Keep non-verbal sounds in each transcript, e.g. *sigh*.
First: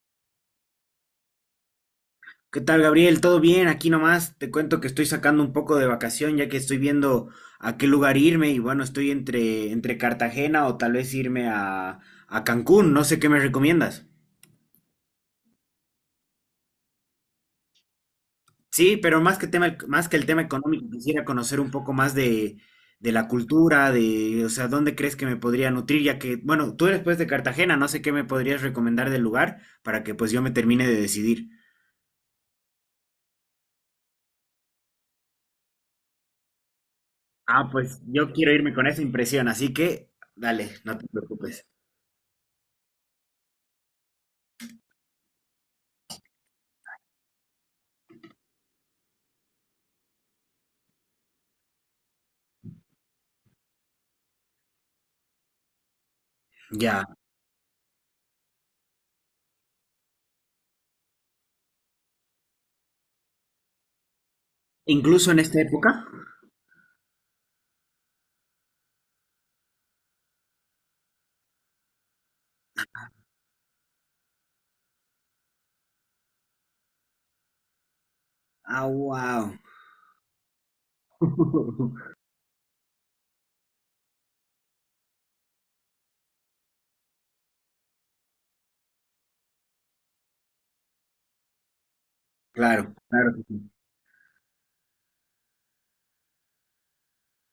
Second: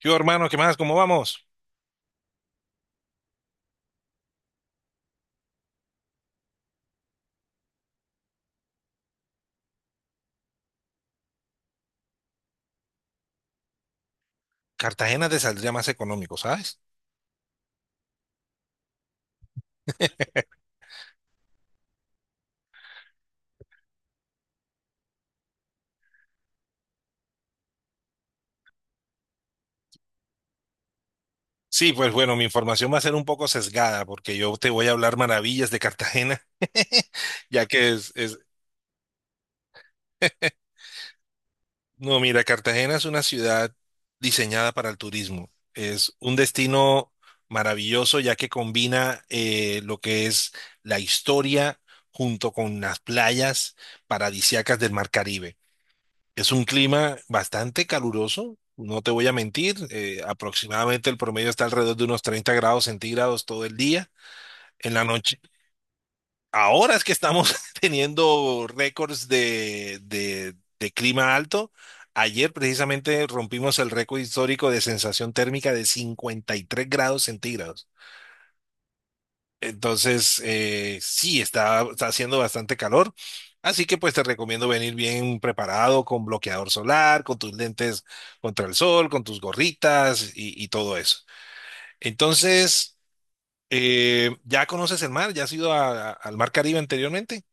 Yo, hermano, ¿qué más? ¿Cómo vamos? ¿Qué tal, Gabriel? ¿Todo bien? Aquí nomás te cuento que estoy sacando un poco de vacación ya que estoy viendo a qué lugar irme y bueno, estoy entre Cartagena o tal vez irme a Cancún, no sé qué me recomiendas. Cartagena te saldría más económico, ¿sabes? Sí, pero más que tema, más que el tema económico, quisiera conocer un poco más de la cultura, de, o sea, dónde crees que me podría nutrir, ya que, bueno, tú eres pues de Cartagena, no sé qué me podrías recomendar del lugar para que pues yo me termine de decidir. Sí, pues bueno, mi información va a ser un poco sesgada porque yo te voy a hablar maravillas de Cartagena, *laughs* ya Ah, que pues es, yo es... quiero irme con esa impresión, así que dale, no te preocupes. No, mira, Cartagena es una ciudad diseñada para el turismo. Es un destino maravilloso ya que combina lo que es la historia junto con las playas paradisíacas del Mar Caribe. Es un Ya. clima bastante caluroso, no te voy a mentir, aproximadamente el promedio está alrededor de unos 30 grados centígrados todo el día, en la Incluso noche. en esta época. Ahora es que estamos *laughs* teniendo récords de clima alto. Ayer precisamente rompimos el récord histórico de sensación térmica de 53 grados centígrados. Ah, wow. Entonces, sí, está *laughs* haciendo bastante calor. Así que pues te recomiendo venir bien preparado con bloqueador solar, con tus lentes contra el sol, con tus gorritas y todo eso. Claro, Entonces, claro, que sí. ¿Ya conoces el mar? ¿Ya has ido al mar Caribe anteriormente?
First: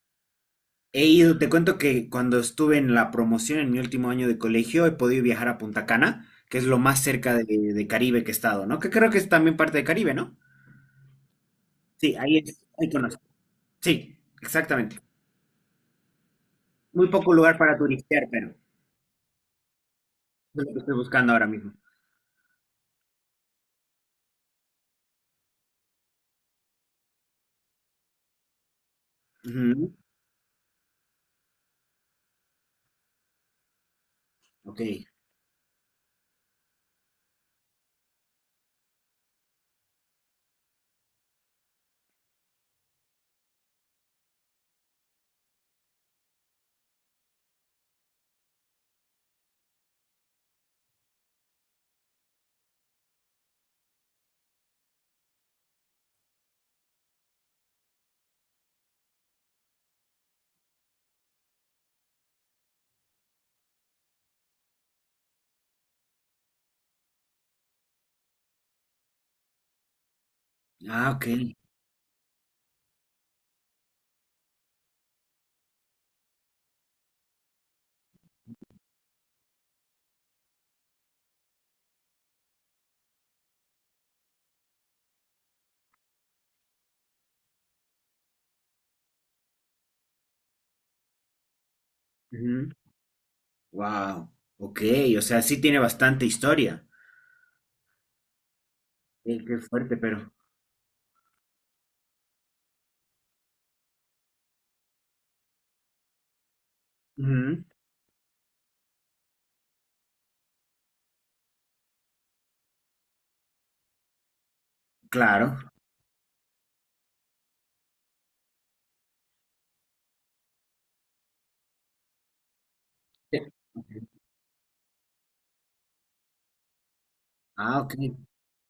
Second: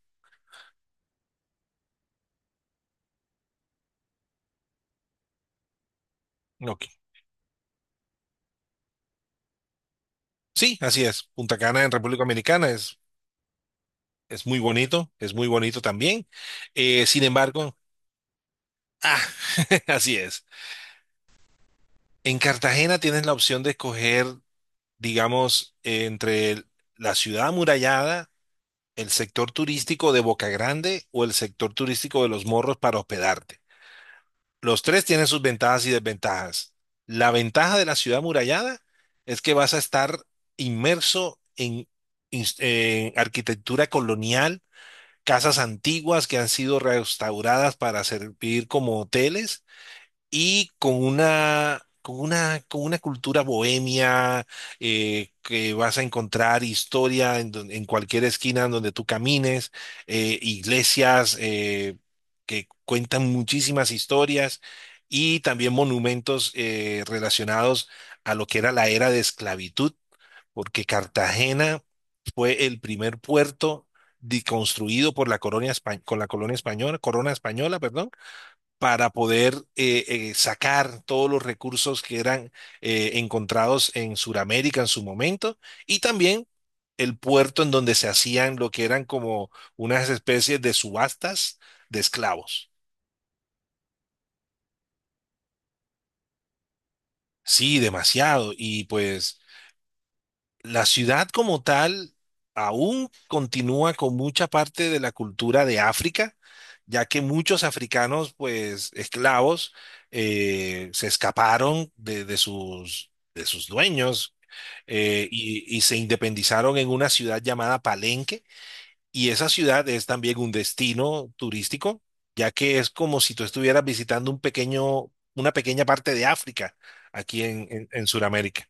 He ido, te cuento que cuando estuve en la promoción en mi último año de colegio, he podido viajar a Punta Cana, que es lo Ok. más cerca de Caribe que he estado, ¿no? Que creo que es también parte de Caribe, ¿no? Sí, así es. Punta Cana en Sí, República ahí es, Dominicana ahí es, conozco. Sí, exactamente. Es muy bonito también. Muy Sin poco lugar embargo, para turistear, pero ah, *laughs* así es. es lo que estoy buscando ahora mismo. En Cartagena tienes la opción de escoger digamos, entre la ciudad amurallada, el sector Ujú. turístico de Boca Grande o el sector turístico de Los Morros para hospedarte. Los Ok. tres tienen sus ventajas y desventajas. La ventaja de la ciudad amurallada es que vas a estar inmerso en, en arquitectura colonial, casas antiguas que han sido restauradas para servir como hoteles y con una cultura bohemia que vas a encontrar historia en, en cualquier esquina en donde tú camines, iglesias que cuentan muchísimas historias y también monumentos relacionados a lo que era la era de esclavitud, porque Ah, ok. Cartagena fue el primer puerto construido por la colonia, con la colonia española, corona española, perdón, para poder sacar todos los recursos que eran encontrados en Sudamérica en su momento y también el puerto en donde se hacían lo que eran como unas especies de subastas de esclavos. Wow. Ok, o sea, sí tiene bastante historia. Sí, demasiado. Y pues Qué fuerte, pero. la ciudad como tal aún continúa con mucha parte de la cultura de África, ya que muchos Ujú. africanos, pues esclavos, se escaparon de sus dueños Claro. Y se independizaron en una ciudad llamada Palenque. Y esa ciudad es también un destino turístico, ya que es como si Sí. tú estuvieras Ok. visitando una pequeña parte de África aquí Ah, ok, en Sudamérica.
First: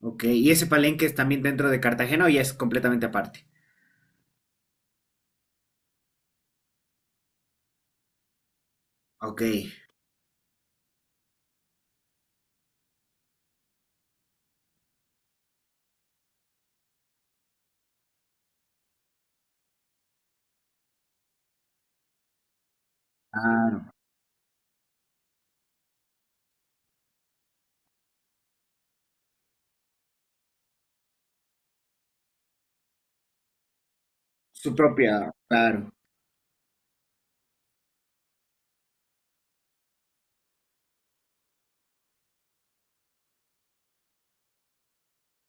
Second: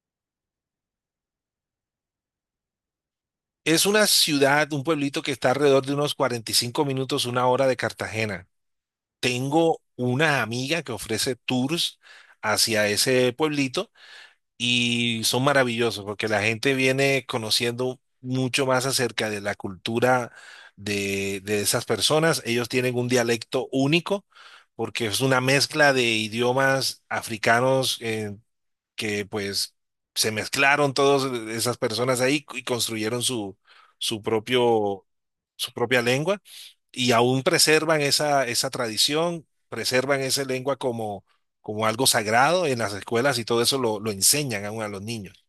ok. ¿Y ese palenque es también dentro de Cartagena o ya es completamente aparte? Es una ciudad, un pueblito que está alrededor de unos 45 minutos, una hora de Cartagena. Ok, Tengo una amiga que ofrece tours hacia ese pueblito y son maravillosos porque la gente viene conociendo mucho más acerca de la cultura de esas personas. Ellos tienen un dialecto claro. único porque es una mezcla de idiomas africanos, que pues se mezclaron todas esas personas ahí y construyeron su Su propio, propia, su claro, propia lengua y aún preservan esa tradición, preservan esa lengua como, como algo sagrado en las escuelas y todo eso lo enseñan aún a los niños.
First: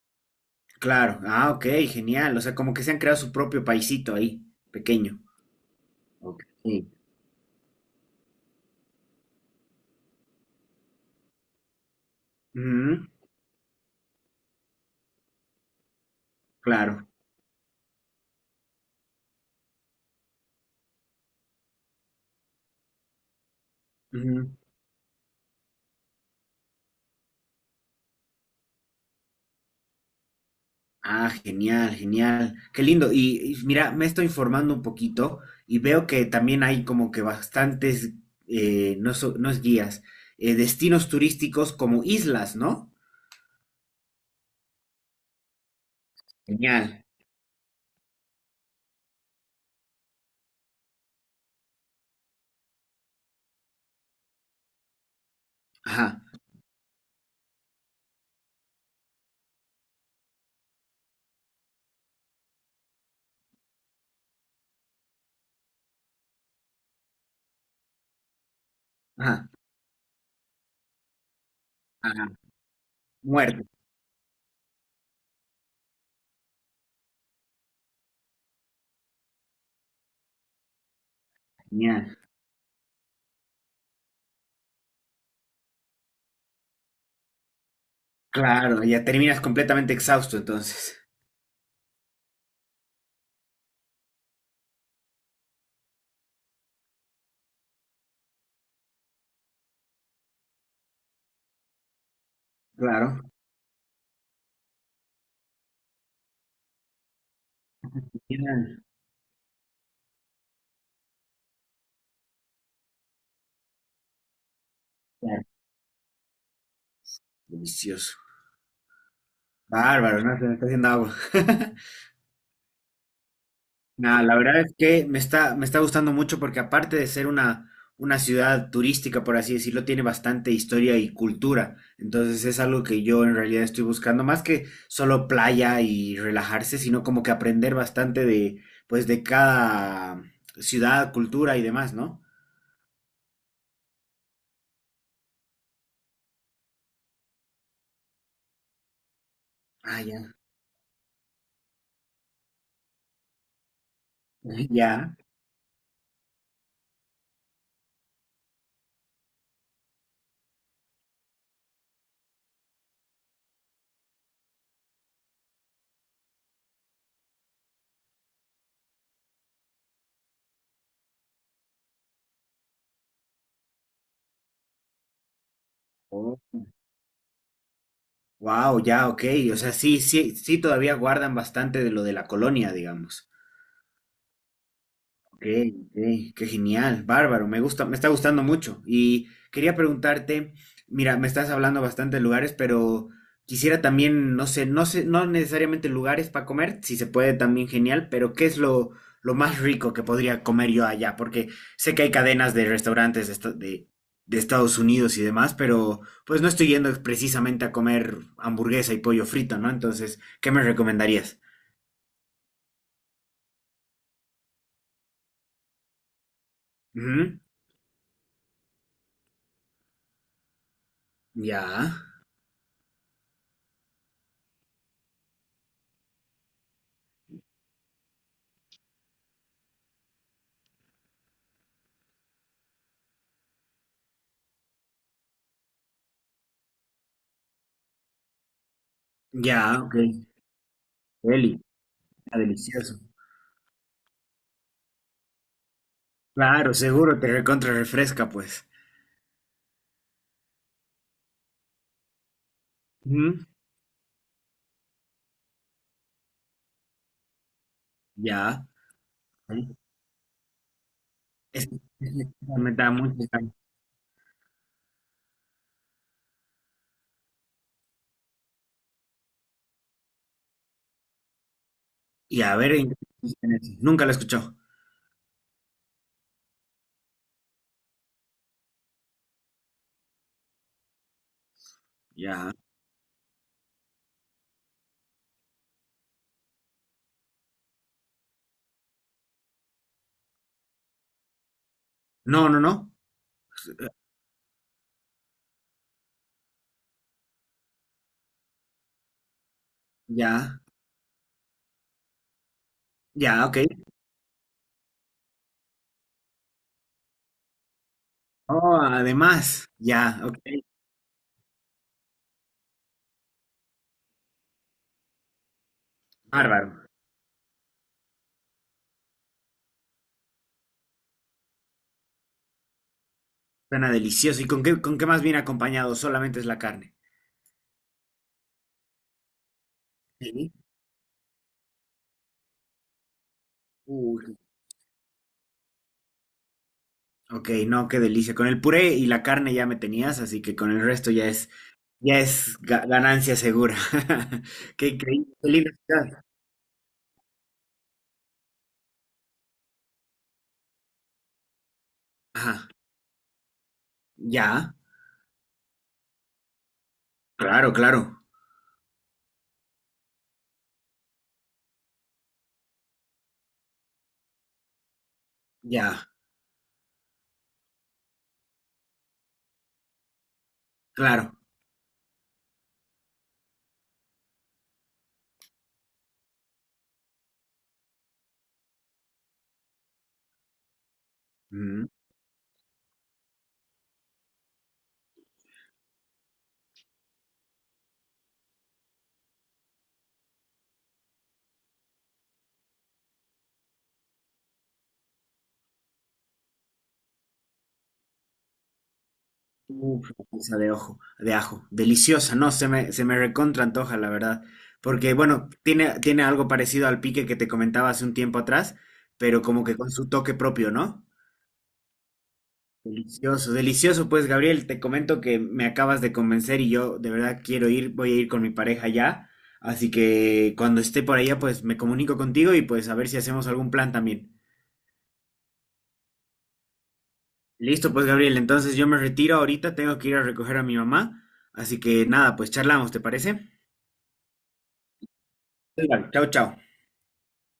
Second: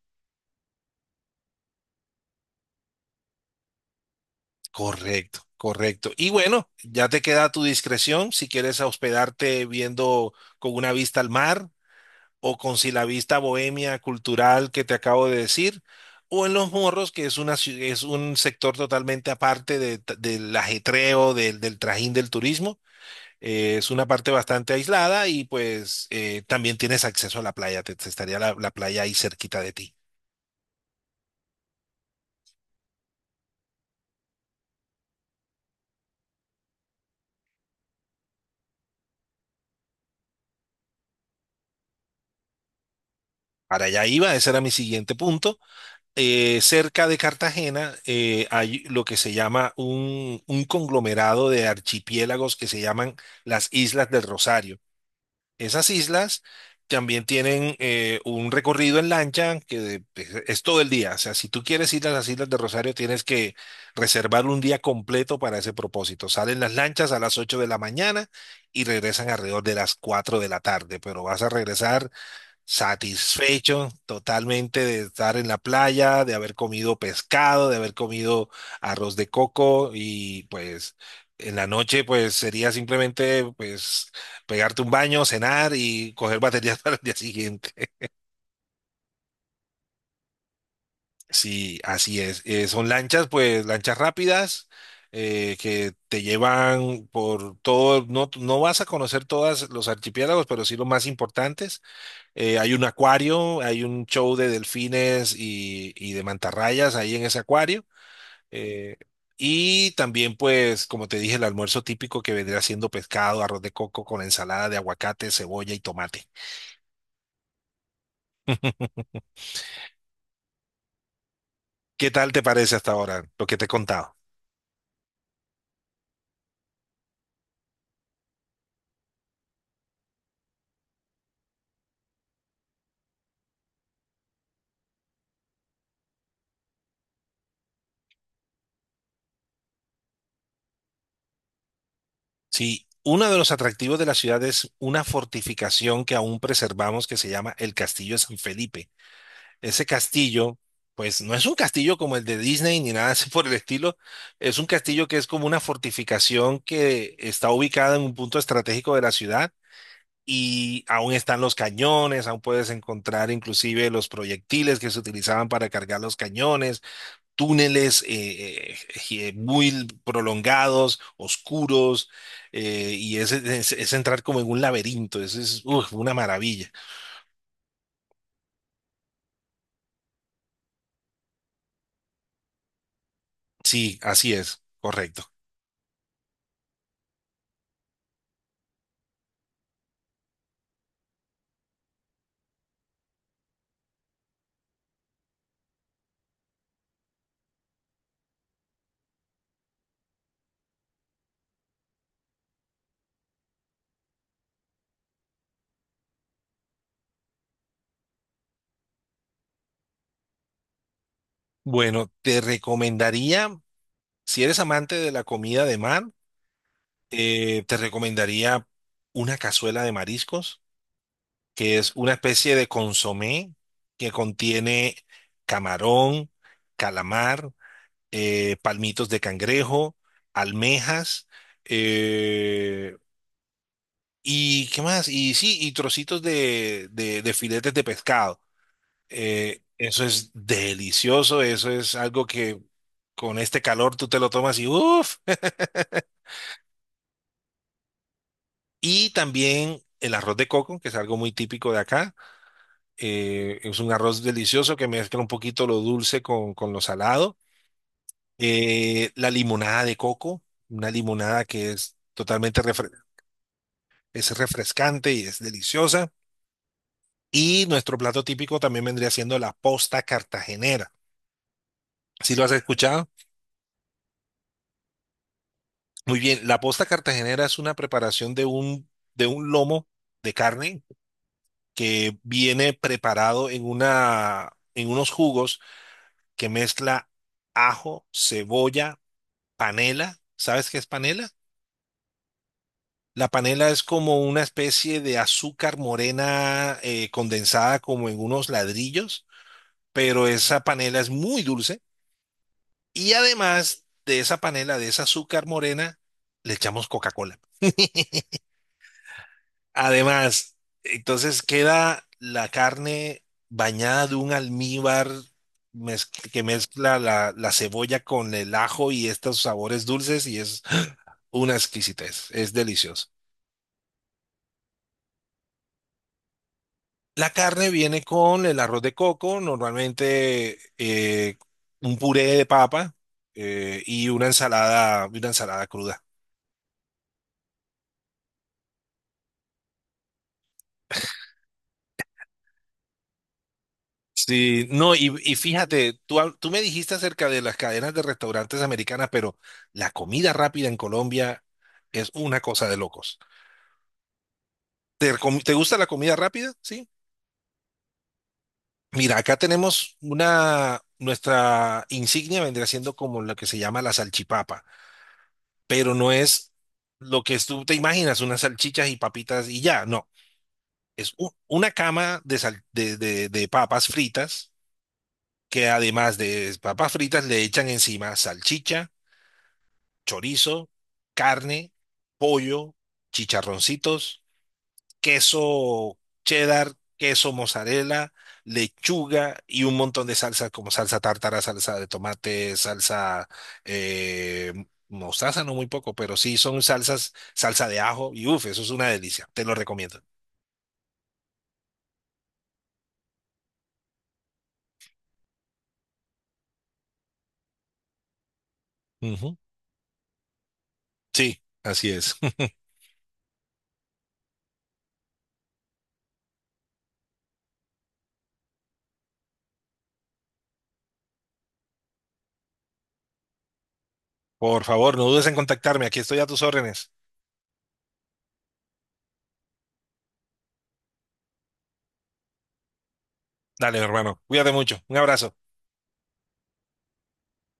claro. Ah, ok, genial. O sea, como que se han creado su propio paisito ahí, pequeño. Correcto, correcto. Y Ok. bueno, ya te queda a tu discreción si quieres hospedarte viendo con una vista al mar o con si Ujú, la vista bohemia cultural que te acabo de decir, o en Los claro. Morros, que es un sector totalmente aparte de del ajetreo, del trajín del turismo. Es una parte Ujú. bastante aislada y pues también tienes acceso a la playa, te estaría la playa ahí cerquita de ti. Ah, genial, genial. Qué lindo. Y mira, me estoy informando un poquito y veo que también hay como que bastantes, no, so- no es guías, destinos turísticos como islas, ¿no? Para allá iba, ese era mi siguiente punto. Genial. Cerca de Cartagena hay lo que se llama un conglomerado de archipiélagos que se llaman las Islas del Rosario. Esas Ajá. islas también tienen un recorrido en lancha que es todo el día. O sea, si tú quieres ir a las Islas de Rosario, tienes que reservar un día completo para ese propósito. Salen las lanchas a las 8 de la mañana y regresan Ajá, alrededor de las 4 de la tarde, pero vas a regresar ajá, muerto. satisfecho totalmente de estar en la playa, de haber comido pescado, de haber comido arroz de coco y pues en la noche Genial. pues sería simplemente pues pegarte un baño, cenar y coger baterías *laughs* para el día siguiente. Claro, ya terminas completamente exhausto entonces. Sí, así es. Son lanchas rápidas que te llevan por todo, no, no vas a conocer todos los archipiélagos, pero sí los más importantes. Hay un Claro. acuario, hay un show de delfines y de mantarrayas ahí en ese acuario. Genial, Eh, y también, pues, como te dije, el almuerzo típico que vendría siendo pescado, arroz de coco con ensalada de aguacate, claro. cebolla y tomate. Delicioso. *laughs* Bárbaro, ¿no? Se me está haciendo agua. *laughs* ¿Qué tal te parece hasta ahora lo que te he contado? Nada, la verdad es que me está gustando mucho porque aparte de ser una ciudad turística, por así decirlo, tiene bastante historia y cultura. Entonces es algo que yo en realidad estoy buscando, más que solo playa y relajarse, sino como que aprender bastante de, pues, de cada ciudad, cultura y demás, ¿no? Sí, uno de los atractivos de la ciudad es una fortificación que aún preservamos que se llama el Castillo de San Felipe. Ese Ah, ya. castillo, pues no es un castillo como el de Disney ni nada así por el estilo, es un *laughs* castillo Ya. que es como una fortificación que está ubicada en un punto estratégico de la ciudad y aún están los cañones, aún puedes encontrar inclusive los proyectiles que se utilizaban para cargar los cañones, túneles muy prolongados, oscuros, es entrar como en un laberinto, es uf, una Oh. maravilla. Wow, ya, ok. O sea, sí, sí, sí, todavía guardan bastante de lo de la colonia, digamos. Sí, así es, correcto. Okay, ok, qué genial, bárbaro, me gusta, me está gustando mucho. Y quería preguntarte, mira, me estás hablando bastante de lugares, pero quisiera también, no sé, no sé, no necesariamente lugares para comer, si se puede también genial, pero ¿qué es lo más rico que podría comer yo allá? Porque sé que hay cadenas de restaurantes de, esta- de Estados Unidos y demás, pero pues no estoy yendo precisamente a comer hamburguesa y pollo frito, ¿no? Entonces, ¿qué me recomendarías? Bueno, te recomendaría, si eres amante de la comida de mar, Ujú. Te recomendaría una cazuela de mariscos, que Ya, es una especie de consomé que contiene camarón, calamar, palmitos de cangrejo, almejas, eh, y qué más, y sí, y trocitos de filetes de pescado. Ya, ok. Eso es delicioso, Deli. eso es algo Está que delicioso. con este calor tú te lo tomas y uff. *laughs* Claro, seguro te recontra refresca, pues. Y también el arroz de coco, que es algo muy típico de acá. Ujú. Es un arroz delicioso que mezcla un poquito lo dulce con lo salado. Ya. La limonada de coco, una limonada Es- que es es- totalmente me da mucho- es refrescante y es deliciosa. Y nuestro plato típico también vendría siendo la posta cartagenera. ¿Sí Y lo has a ver, ¿en qué escuchado? consiste? Nunca lo escuchó. Muy bien, la posta cartagenera es una preparación de un lomo de carne que Ya. viene preparado en unos jugos que mezcla ajo, cebolla, panela. ¿Sabes qué es panela? No, no, no. La panela es como una especie de azúcar morena condensada como en unos ladrillos, pero Ya. esa panela es muy dulce y Ya, ok. además de esa panela, de esa azúcar morena, le echamos Coca-Cola. *laughs* Oh, además. Ya, ok. Además, entonces queda la carne bañada de un almíbar que Bárbaro. mezcla la cebolla con el ajo y estos sabores dulces y es una exquisitez, es delicioso. Suena delicioso. ¿Y con qué más viene acompañado? Solamente es la carne. La carne viene con el arroz de coco, Sí. normalmente un puré de papa y Uy. Una ensalada cruda. Ok, no, qué delicia. Con el puré y la carne ya me tenías, así que con el resto ya es ga- ganancia segura. *laughs* Sí, Qué no, increíble. y Qué linda fíjate, ciudad. Tú me dijiste acerca de las cadenas de restaurantes americanas, pero la comida rápida en Colombia es una Ajá, cosa de locos. ya, ¿Te, te gusta la comida rápida? Sí. claro, claro, Mira, acá tenemos una, nuestra insignia vendría siendo como lo que se llama la salchipapa, pero ya, no es lo que tú te imaginas, unas salchichas y papitas y ya, no. Es claro. una cama de papas fritas que además de papas fritas le echan encima salchicha, chorizo, carne, Mm. pollo, chicharroncitos, queso cheddar, queso mozzarella, lechuga y un montón de salsas como salsa tártara, salsa de tomate, salsa eh, mostaza, no muy poco, pero sí son salsas, salsa de ajo y uff, eso es una delicia, te lo recomiendo. Uf, la salsa de ojo, de ajo, deliciosa, no, se me recontra antoja, la verdad. Porque, bueno, tiene, tiene algo parecido al pique que te comentaba hace un tiempo atrás, Ujú. pero como que con su toque propio, ¿no? Sí, así es. *laughs* Delicioso, delicioso, pues, Gabriel, te comento que me acabas de convencer y yo de verdad quiero ir, voy a ir con mi pareja ya. Así que cuando esté por allá, pues me comunico contigo y pues a ver si hacemos algún plan también. Por favor, no dudes en contactarme, aquí estoy a tus órdenes. Listo, pues Gabriel, entonces yo me retiro ahorita, tengo que ir a recoger a mi mamá, así que nada, pues charlamos, ¿te parece? Dale, hermano, cuídate mucho, un abrazo. Chao, chao.